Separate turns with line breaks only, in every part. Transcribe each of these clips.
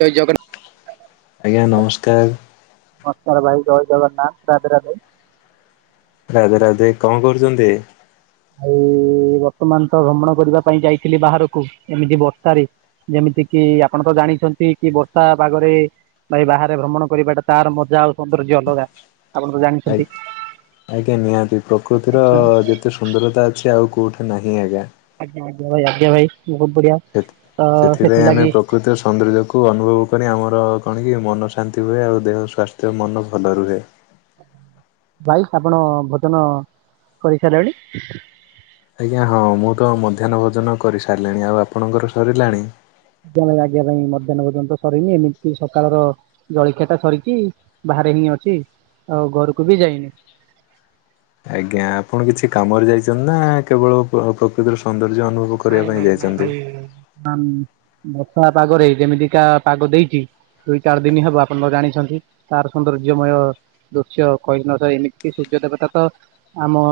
ଜୟ ଜଗନ୍ନାଥ।
ଆଜ୍ଞା ନମସ୍କାର।
ମସର୍ ଭାଇ ଜୟ ଜଗନ୍ନାଥ ରାଧେ ରାଧେ।
ରାଧେ ରାଧେ କଣ କରୁଛନ୍ତି?
ଆଉ ବର୍ତ୍ତମାନ ତ ଭ୍ରମଣ କରିବା ପାଇଁ ଯାଇଥିଲି ବାହାରକୁ ଏମିତି ବର୍ଷାରେ। ଯେମିତି କିି ଆପଣ ତ ଜାଣିଛନ୍ତି କି ବର୍ଷା ପାଗରେ? ଭାଇ ବାହାରେ ଭ୍ରମଣ କରିବାଟା ତାର ମଜା ଆଉ ସୌନ୍ଦର୍ଯ୍ୟ ଅଲଗା। ଆପଣ ତ
ଆ
ଜାଣିଛନ୍ତି।
ଆଜ୍ଞା ନିହାତି ପ୍ରକୃତିର
ଆଚ୍ଛା
ଯେତେ ସୁ ସୁନ୍ଦରତା ଅଛି ଆଉ କୋଉଠି ନାହିଁ ଆଜ୍ଞା।
ଆଜ୍ଞା ଆଜ୍ଞା ଭାଇ ଆଜ୍ଞା ଭାଇ ବହୁତ ବଢିଆ ଅ ସେଥିଲାଗି
ପ୍ରକୃତି ସୌନ୍ଦର୍ଯ୍ୟକୁ ଅନୁଭବ କରି ଆମର କଣ କିି ମନ ଶାନ୍ତି ହୁଏ ଆଉ ଦେହ ସ୍ୱାସ୍ଥ୍ୟ ମନ ଭଲ ରୁହେ।
ଭାଇ ଆପଣ ଭୋଜନ କରି ସାରିଲେଣି?
ଆଜ୍ଞା ହଁ ମୁଁ ତ ମଧ୍ୟାହ୍ନ ଭୋଜନ କରିସାରିଲିଣି ଆଉ ଆପଣଙ୍କର ସରିଲାଣି?
[unintelligible] ମଧ୍ୟାହ୍ନ ଭୋଜନ ସରିନି ଏମିତି ସକାଳର ଜଳଖିଆ ଟା ସରିଛି ବାହାରେ ହିଁ ଅଛି ଆଉ ଘରକୁ ବି ଯାଇନି।
ଆଜ୍ଞା ଆପଣ କିଛି କାମରେ ଯାଇଛନ୍ତି ନା କେବଳ ପ୍ର ପ୍ରକୃତିର ସୌନ୍ଦର୍ଯ୍ୟ ଅନୁଭବ କରିବା
ନାଇଁ
ପାଇଁ
ଭାଇ ନାଇଁ
ଯାଇଛନ୍ତି?
ଭାଇ ନାନ୍ ବର୍ତ୍ତମାନ ବର୍ଷା ପାଗରେ ଯେମିତିକା ପାଗ ଦେଇଛି ଦୁଇ ଚାରି ଦିନ ହବ ଆପଣ ଜାଣିଛନ୍ତି ତାର ସୌନ୍ଦର୍ଯ୍ୟମୟ ଦୃଶ୍ୟ କହିଲନି ତ ଏମିତି ସୂର୍ଯ୍ୟ ଦେବତା ତ ଆମ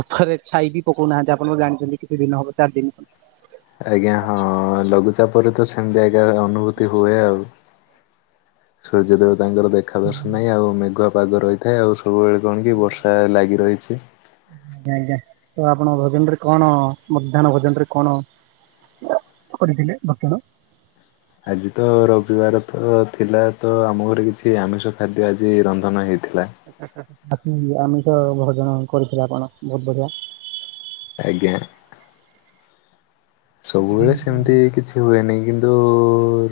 ଉପରେ ଛାଇ ବି ପକଉନାହାନ୍ତି ଆପଣ ଜାଣିଛନ୍ତି କିଛି ଦିନ ହବ ଚାରି ଦିନ।
ଆଜ୍ଞା ହଁ ଲଘୁଚାପ ପରେ ତ ସେମିତି ଆଜ୍ଞା ଅନୁଭୂତି ହୁଏ ଆଉ। ସୂର୍ଯ୍ୟଦେବତାଙ୍କର ଦେଖା ଦର୍ଶନ ନାହିଁ ଆଉ ମେଘୁଆ ପାଗରେ। ଥାଏ ଆଉ ସବୁବେଳେ କଣ କି ବର୍ଷା ଲାଗି ରହିଛି।
ଆଜ୍ଞା ଆଜ୍ଞା ତ ଆପଣ ଭୋଜନ ରେ କଣ ମଧ୍ୟାହ୍ନ ଭୋଜନ ରେ କଣ? କରିଥିଲେ ଭକ୍ଷଣ?
ଆଜି ତ ରବିବାର ତ ଥିଲା ତ ଆମ ଘରେ କିଛି ଆମିଷ ଖାଦ୍ୟ ଆଜି ରନ୍ଧନ ହେଇଥିଲା।
ଆହା ଆଜି ଆମେ ତ ଭଜନ କରିଥିଲେ ଆପଣ ବହୁତ ବଢିଆ।
ଆଜ୍ଞା। ସବୁବେଳେ ସେମିତି କିଛି ସେ ହୁଏନି କିନ୍ତୁ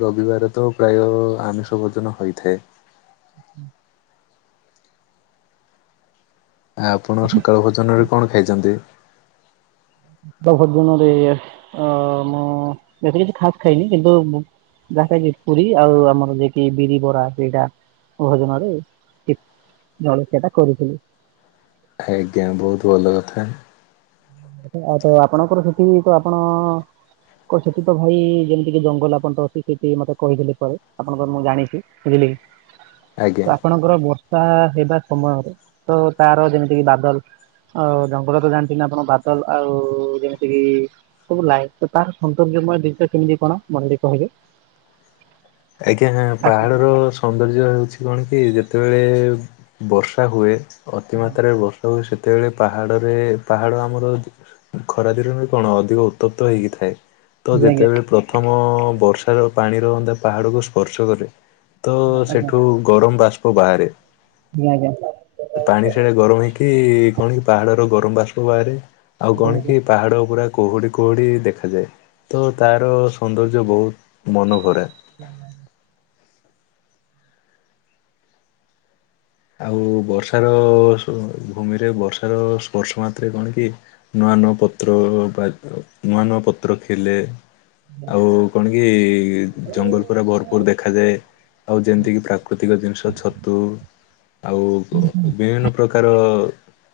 ରବିବାର ତ ପ୍ରାୟ ଆମିଷ ଭୋଜନ ହୋଇଥାଏ।
ଉ ହୁଁ।
ଆପଣ ସକାଳ ଭୋଜନରେ କଣ ଖାଇଛନ୍ତି?
ଭୋଜନରେ ଅ ମୁଁ ଏ କିଛି ଖାସ ଖାଇନି କିନ୍ତୁ ଯାହା କି ପୁରୀ ଆଉ ଆମର ଯେକି ବିରି ବରା ସେଇଟା। ଭୋଜନରେ ଇ ଜଳଖିଆ ଟା କରିଥିଲି?
ଆଜ୍ଞା ବହୁତ ଭଲ କଥା।
ଆଉ ତ ଆପଣଙ୍କର ସେଠି ତ ଆପଣ କ ସେଠି ତ ଭାଇ ଯେମିତିକ ଜଙ୍ଗଲ ଆପଣଙ୍କ ଅଛି ସେଠି ମତେ କହିଥିଲେ ପରେ ଆପଣଙ୍କର ମୁଁ ଜାଣିଛି। ବୁଝିଲେ କି
ଆଜ୍ଞା।
ତ ଆପଣ ତ ବର୍ଷା ହେବା ସମୟରେ ତ ତାର ଯେମିତିକି ବାଦଲ ଆଉ ଜଙ୍ଗଲ ତ ଜାଣିଛନ୍ତି ଆପଣ ବାଦଲ ଆଉ ଯେମିତି କିି ସବୁ ଲାଇଟ୍ ତ ତାର ସୌନ୍ଦର୍ଯ୍ୟମୟ ଦିନିଟା କେମିତି କଣ ମଣ୍ଡିତ ହେବେ।
ଆଜ୍ଞା
ପ୍ରାକୃତିକ
ପାହାଡର ସୌନ୍ଦର୍ଯ୍ୟ ହେଉଛି କଣ କି ଯେତେବେଳେ ବର୍ଷା ହୁଏ
ଆଜ୍ଞା
ଅତିମାତ୍ରାରେ ବର୍ଷ ଆଉ ସେତେବେଳେ ପାହାଡ଼ରେ ପାହାଡ଼ ଆମର ଖରାଦିନରେ କଣ ଅଧିକ ଉତ୍ତପ୍ତ ହେଇକିଥାଏ। ତ
ଆଜ୍ଞା
ଯେତେବେଳେ ପ୍ରଥମ ବର୍ଷାର ପାଣି ରହନ୍ତା ପାହାଡ଼କୁ ସ୍ପର୍ଶ କରେ ତ
ଆଜ୍ଞା
ସେଠୁ ଗରମ ବାଷ୍ପ ବାହାରେ।
ଆଜ୍ଞା [unintelligible]
ପାଣି ଗରମ ହେଇକି କଣ କି ପାହାଡ଼ର ଗରମ ବାଷ୍ପ ବାହାରେ ଆଉ
ଆଜ୍ଞା ଆଜ୍ଞା
କଣ କି ପାହାଡ଼ ଉପରେ କୁହୁଡ଼ି କୁହୁଡ଼ି ଦେଖାଯାଏ। ତ ତାର ସୌନ୍ଦର୍ଯ୍ୟ ବହୁତ ମନ ଭରା।
ଆଜ୍ଞା [unintelligible]
ଆଉ ବର୍ଷାର ଭୂମିରେ ବର୍ଷାର ସ୍ପର୍ଶ ମାତ୍ରେ କଣ କି ନୂଆ ନୂଆ ପତ୍ର ବା ନୂଆ ନୂଆ ପତ୍ର ଖିଲେ ଆଉ କଣ କି ଜଙ୍ଗଲ ପୁରା ଭରପୁର ଦେଖାଯାଏ। ଆଉ ଯେମିତିକି ପ୍ରାକୃତିକ ଜିନିଷ ଛତୁ ଆଉ ବିଭିନ୍ନ ପ୍ରକାର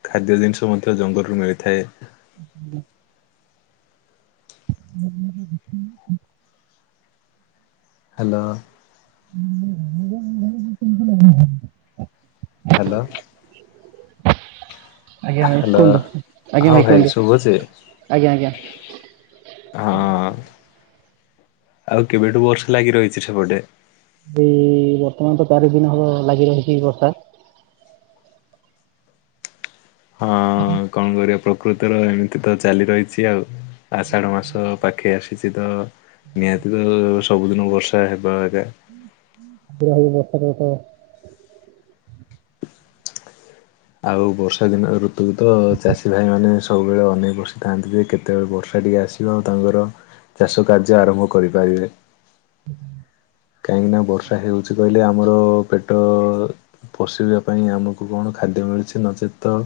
ଖାଦ୍ୟ ଜିନିଷ ମଧ୍ୟ ଜଙ୍ଗଲରୁୁ ମିଳିଥାଏ।
[unintelligible] [unintelligible]
ହ୍ୟାଲୋ।
[unintelligible]
ହ୍ୟାଲୋ।
ଆଜ୍ଞା ଭାଇ
ହ୍ୟାଲୋ
କୁହନ୍ତୁ। ଆଜ୍ଞା
ହଁ ଭାଇ
କୁହନ୍ତୁ
ଶୁଭୁଚି
ଆଜ୍ଞା ଆଜ୍ଞା।
ହଁ ଆଉ କେବେଠୁ ବର୍ଷା ଲାଗି ରହିଛି ସେପଟେ
ଯୋଉଁ ବର୍ତ୍ତମାନ ତ ଚାରି ଦିନ ହବ ଲାଗି ରହିଚି ବର୍ଷା।
ହଁ କଣ କରିବା ପ୍ର ପ୍ରକୃତିର ଏମିତି ତ ଚାଲି ରହିଛି ଆଉ ଆଷାଢ ମାସ ପାଖେଇ ଆସିଛି ତ ନିହାତି ଭାବେ ସବୁଦିନ ବର୍ଷା ହେବା ଆ
ଆଗ୍ରହୀ ବର୍ଷର ତ
ଆଉ ବର୍ଷା ଦିନ ଋତୁକୁ ତ ଚାଷୀ ଭାଇମାନେ ସବୁବେଳେ ଅନେକ ବସିଥାନ୍ତି ଯେ କେତେବେଳେ ବର୍ଷା ଟିକିଏ ଆସିବ। ଏବଂ ଆଉ ତାଙ୍କର ଚାଷ କାର୍ଯ୍ୟ ଆରମ୍ଭ କରିପାରିବେ। କାହିଁକିନା ବର୍ଷା ହେଉଛି କହିଲେ ଆମର ପେଟ ପଶିବା ପାଇଁ ଆମକୁ କଣ ଖାଦ୍ୟ ମିଳୁଛି ନଚେତ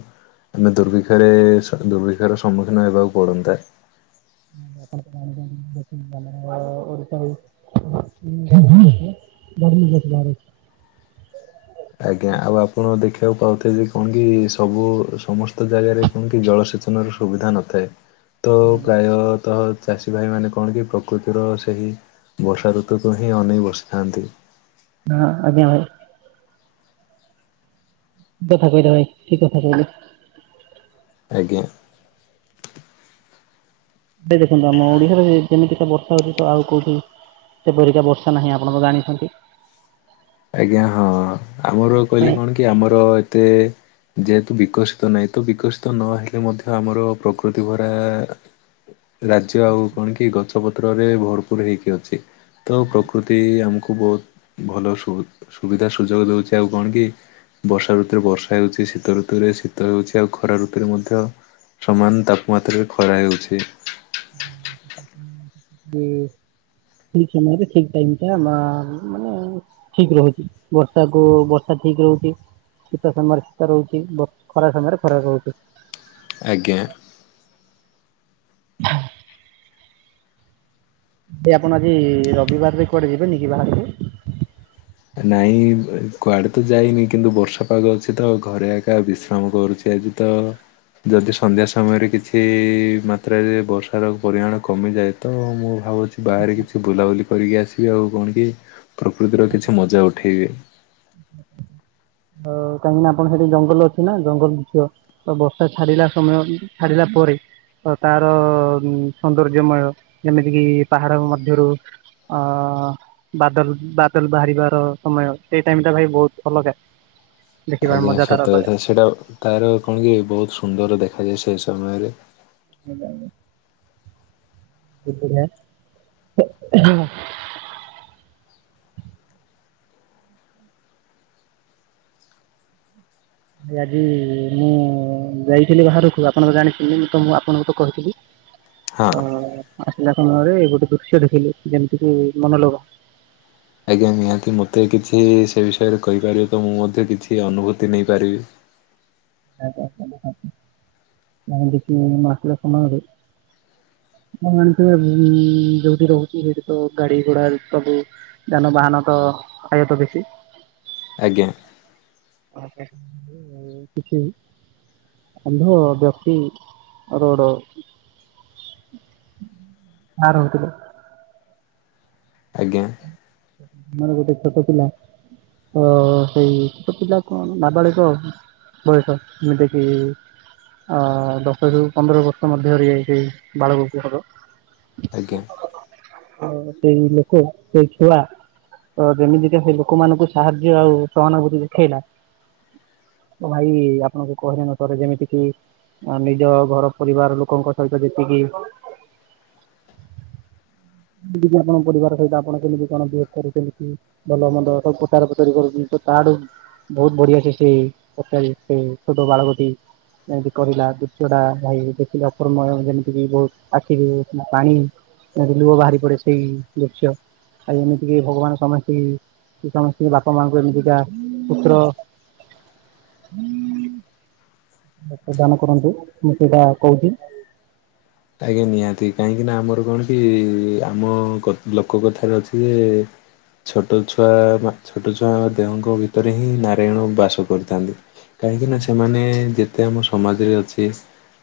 ଆମେ ଦୁର୍ବିକ୍ଷରେ ଦୁର୍ବିକ୍ଷର ସମ୍ମୁଖୀନ ହେବାକୁ ପଡ଼ନ୍ତା।
ଆପଣ ତ ଜାଣିଛନ୍ତି [unintelligible] ଆଛା ହଉ। [unintelligible] [unintelligible]
ଆଜ୍ଞା ଆଉ ଆପଣ ଦେଖିବାକୁ ପାଉଥିବେ ଯେ କଣ କି ସବୁ ସମସ୍ତ ଜାଗାରେ କି ଜଳସେଚନର ସୁବିଧା ନଥାଏ। ତ ପ୍ରାୟତଃ ଚାଷୀ ଭାଇମାନେ କଣ କି ପ୍ରକୃତିର ସେହି ବର୍ଷା ଋତୁକୁ ହିଁ ଅନେଇ ବସିଥାନ୍ତି।
ହଁ ଆଜ୍ଞା ଭାଇ। କଥା କହିଲା ଭାଇ ଠିକ କଥା କହିଲ
ଆଜ୍ଞା।
ଏଇ ଦେଖନ୍ତୁ ଆମ ଓଡିଆରେ ଯେମିତିକା ବର୍ଷା ହୋଉଚି ତ ଆଉ କୋଉଠି ସେପରିକା ବର୍ଷା ନାହିଁ ଆପଣ ତ ଜାଣିଛନ୍ତି।
ଆଜ୍ଞା ହଁ ଆମର କହିଲେ
ସେଥିପାଇଁ
କଣ କି ଆମର ଏତେ ଯେହେତୁ ବିକଶିତ ନାହିଁ ତ ବିକଶିତ ନହେଲେ ମଧ୍ୟ ଆମର ପ୍ରକୃତି ଭରା ରାଜ୍ୟ ଆଉ କଣ କି ଗଛ ପତ୍ରରେ ଭରପୁର ହେଇକି ଅଛି। ତ ପ୍ରକୃତି ଆମକୁ ବୋହୁତ ଭଲ ସୁବି-ସୁବିଧା ସୁଯୋଗ ଦଉଚି ଆଉ କଣ କି ବର୍ଷା ଋତୁରେ ବର୍ଷା ହେଉଚି ଶୀତ ଋତୁରେ ଶୀତ ହେଉଚି ଆଉ ଖରା ଋତୁରେ ମଧ୍ୟ ସମାନ ତାପମାତ୍ରାରେ ଖରା ବି ହେଉଚି।
ଠିକ୍ ସମୟରେ ଠିକ୍ ଟାଇମ୍ ଟା ମା-ମାନେ ଠିକ୍ ରହୁଚି ବର୍ଷା କୁ ବର୍ଷା ଠିକ୍ ରହୁଚି। ଶୀତ ସମୟରେ ଶୀତ ରହୁଚି। ବ ଖରା ସମୟରେ ଖରା ରହୁଚି।
ଆଜ୍ଞା।
ହ ଏଇ ଆପଣ ଆଜି ରବିବାରରେ କୁଆଡେ ଯିବେନି କିି ବାହାରୁ କୁ?
ନାଇଁ କୁଆଡେ ତ ଯାଇନି କିନ୍ତୁ ବର୍ଷା ପାଗ ଅଛି ତ ଘରେ ଏକା ବିଶ୍ରାମ କରୁଚି ଆଜି। ତ ଯଦି ସନ୍ଧ୍ୟା ସମୟରେ କିଛି ମାତ୍ରାରେ ବର୍ଷାର ପରିମାଣ କମିଯାଏ। ତ ମୁଁ ଭାବୁଚି ବାହାରେ କିଛି ବୁଲାବୁଲି କରିକି ଆସିବି। ଆଉ କଣ କି ପ୍ରକୃତିର କିଛି ମଜା ଉଠେଇ ଦିଏ।
ଆଉ କାହିଁକି ନା ଆପଣ ସେଇଠି ଜଙ୍ଗଲ ଅଛି ନା ଜଙ୍ଗଲ ଦୁଶିବ। ଆଉ ବର୍ଷା ଛାଡିଲା ସମୟ ଛାଡିଲା ପରେ ତ ତାର ସୌନ୍ଦର୍ଯ୍ୟମୟ ଯେମିତିକି ପାହାଡ ମଧ୍ୟରୁ ଅ ବାଦଲ ବାଦଲ ବାହାରିବାର ସମୟ ସେଇ ଟାଇମ୍ ଟା ଭାଇ ବୋହୁତ ଅଲଗା। ଦେଖିବାର
ଆଜ୍ଞା
ମଜା ତା'ର
ସତ
ଅଲଗା
କଥା ସେଇଟା ତାର କଣ କି ବୋହୁତ ସୁନ୍ଦର ଦେଖାଯାଏ ସେ ସମୟରେ।
[unintelligible] [unintelligible] ଭାଇ ଆଜି ମୁଁ ଯାଇଥିଲି ବାହାରକୁ ଆପଣ ତ ଜାଣିଥିଲି ମୁଁ ତ ମୁଁ ଆପଣଙ୍କୁ ତ କହିଥିଲି।
ହଁ।
ତ ଆସିଲାରେ ସମୟ ଗୋଟେ ଦୃଶ୍ୟ ଦେଖିଲି ଯେମିତି କି ମନୋଲୋଭା।
ଆଜ୍ଞା ନିହାତି ମତେ କିଛି ସେ ବିଷୟରେ କହିପାରିବେ ତ ମୁଁ ମଧ୍ୟ କିଛି ଅନୁଭୂତି ନେଇପାରିବି।
[unintelligible] [inaudible] ଦେଖିକି ମୁଁ ଆସିଲି ସମୟ ରେ [unintelligible] ଯୋଉଠି ରହୁଚି ସେଇଠି ତ ଗାଡି ଘୋଡା ସବୁ ଯାନବାହନ ତ ଆୟତ ବେଶୀ।
ଆଜ୍ଞା।
[unintelligible] ଆଉ କିଛି ଅନ୍ଧ ବ୍ୟକ୍ତି ରୋଡ ପାର ହୋଉଥିଲେ।
ଆଜ୍ଞା।
ଆମର ଗୋଟେ ଛୋଟ ପିଲା ଓ ସେଇ ଛୋଟ ପିଲା କଣ ନାବାଳିକ ଆଉ। ବର୍ଷ ଯେମିତି କି ଅ ଦଶରୁ ପନ୍ଦର ବର୍ଷ ମଧ୍ୟରେ ସେଇ ବାଳକ କୁ ହବ।
ଆଜ୍ଞା।
ଆ ସେଇ ଲୋକ ସେଇ ଛୁଆ ତ ଯେମିତିକା ସେ ଲୋକମାନଙ୍କୁ ସାହାଯ୍ୟ ଆଉ ସହାନୁଭୂତି ଦେଖେଇଲା। ଏ ଭାଇ ଆପଣଙ୍କୁ କହିଲେ ନସରେ ଯେମିତି କି ଆ ନିଜ ଘର ପରିବାର ଲୋକଙ୍କ ସହିତ ଯେତିକି ଯଦି ଆପଣ ପରିବାର ସହିତ ଆପଣ କେମିତି କଣ ବିହେବ କରୁଚନ୍ତି କି? ଭଲ ମନ୍ଦ ସବୁ ପଚରା ପଚୁରି କରୁଚି। ସେ ତା ଆଡୁ ବୋହୁତ ବଢିଆ [unintelligible] ଛୋଟ ବାଳକଟି। ଯେମିତି କହିଁଲା ଦୁ ଚଟା ଭାଇ ଦେଖିଲ ଅପର୍ମୟ ଯେମିତିକ ବହୁତ ଆଖିରୁ ପାଣି ଯେମିତି ଲୁହ ବାହାରି ପଡେ ସେଇ ଦୃଶ୍ୟ ଆଉ ଏମିତିକି ଭଗବାନ ସମସ୍ତେ କି କି ସମସ୍ତି କୁ ବାପା ମାଆଙ୍କୁ ଏମିତିକା ପୁତ୍ର ଦାନ କରନ୍ତୁ ମୁଁ ସେଇଟା କହୁଛି
ଆଜ୍ଞା ନିହାତି କାହିଁକି ନା ଆମର କଣ କି ଆମ କ ଲୋକ କଥାରେ ଅଛି ଯେ ଛୋଟ ଛୁଆ ନା ଛୋଟ ଛୁଆ ଦେହଙ୍କ ଭିତରେ ହିଁ ନାରାୟଣ ବାସ କରିଥାନ୍ତି। କାହିଁକିନା ସେମାନେ ଯେତେ ଆମ ସମାଜରେ ଅଛି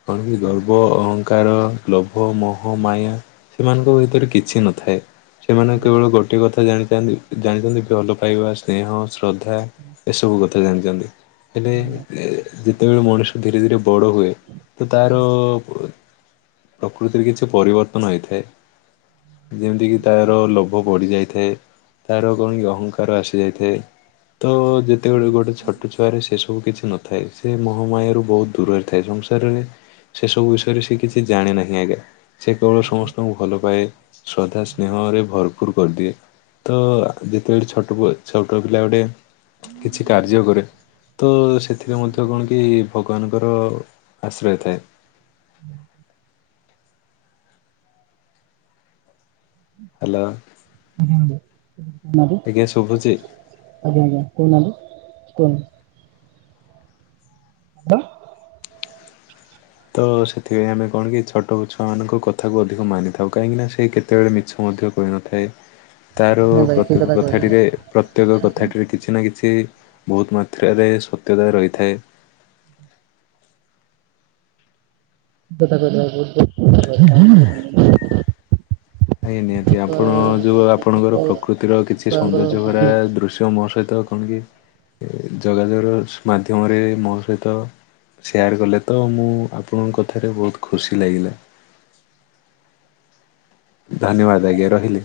କଣ କି ଗର୍ବ ଅହ କାରଣ ଲୋଭ ମୋହ ମାୟା ସେମାନଙ୍କ ଭିତରେ କିଛି ନଥାଏ ସେମାନେ କେବଳ ଗୋଟେ କଥା ଜାଣିଥାନ୍ତି। ଜାଣିଛନ୍ତି ଭଲ ପାଇବା ସ୍ନେହ ଶ୍ରଦ୍ଧା ଏସବୁ କଥା ଜାଣିଛନ୍ତି। ହେଲେ ଏ ଯେତେବେଳେ ମଣିଷ ଧୀରେ ଧୀରେ ବଡ ହୁଏ ତ ତାର ପ୍ରକୃତିରେ କିଛି ପରିବର୍ତ୍ତନ ହେଇଥାଏ ଯେମିତିକି ତାର ଲୋଭ ବଢି ଯାଇଥାଏ ତାର କଣ କି ଅହଙ୍କାର ଆସିଯାଇଥାଏ ତ ଯେତେବେଳେ ଗୋଟେଛଟ ଛୁଆରେ ସେ ସବୁ କିଛି ନଥ ଥାଏ ସେ ମୋହମାୟାରୁ ବହୁତ ଦୂରରେ ଥାଏ ସଂସାରରେ ସେ ସବୁ ବିଷୟରେ ସେ କିଛି ଜାଣେ ନାହିଁ ଆଜ୍ଞା ସେ କେବଳ ସମସ୍ତଙ୍କୁ ଭଲ ପାଏ ଶ୍ରଦ୍ଧା ସ୍ନେହରେ ଭରପୁର କରିଦିଏ ତ ଯେତେବେଳେ ଛୋଟ ଛୋଟ ପିଲା ଗୋଟେ କିଛି କାର୍ଯ୍ୟ କରେ ତ ସେଥିରେ ମଧ୍ୟ କଣ କି ଭଗବାନଙ୍କର ଆଶ୍ରୟ ଥାଏ ହ୍ୟାଲୋ
ଉ ହୁ ନାରୀ
ଆଜ୍ଞା ଶୁଭୁଛି?
ଆଜ୍ଞା ଆଜ୍ଞା କହୁନାହାନ୍ତି କୁହନ ହ
ତ ସେଥିପାଇଁ ଆମେ କଣ କି ଛୋଟ ଛୁଆ ମାନଙ୍କ କଥାକୁ ଅଧିକ ମାନିଥାଉ କାହିଁକି ନା ସେ କେ ତେଳେ ମିଛ ମଧ୍ୟ କହିନଥାଏ ତାର
ନାଇଁ ଭାଇ ସେଇ
ପ୍ରତ୍ୟେକ
କଥା କହିଲେ
କଥାଟିରେ ପ୍ରତ୍ୟେକ କଥାଟିରେ କିଛି ନା କିଛି କି ବହୁତ ମାତ୍ରାରେ ସତ୍ୟତା ରହିଥାଏ
ଯେତେ କଥା କୁ [unintelligible]
ଆଜ୍ଞା ନିହାତି ଆପଣ ଯେଉଁ ଆପଣଙ୍କର
ଛୋଟ
ପ୍ରକୃତିର କିଛି
ଛୁଆଙ୍କର
ସୌନ୍ଦର୍ଯ୍ୟ ଭରା
ବୁଦ୍ଧି
ଦୃଶ୍ୟ ମୋ ସହିତ କଣ କି ଯୋଗାଯୋଗ ମାଧ୍ୟମରେ ମୋ ସହିତ ସେୟାର୍ କଲେ ତ ମୁଁ ଆପଣଙ୍କ କଥାରେ ବହୁତ ଖୁସି ଲାଗିଲା ଧନ୍ୟବାଦ ଆଜ୍ଞା ରହିଲି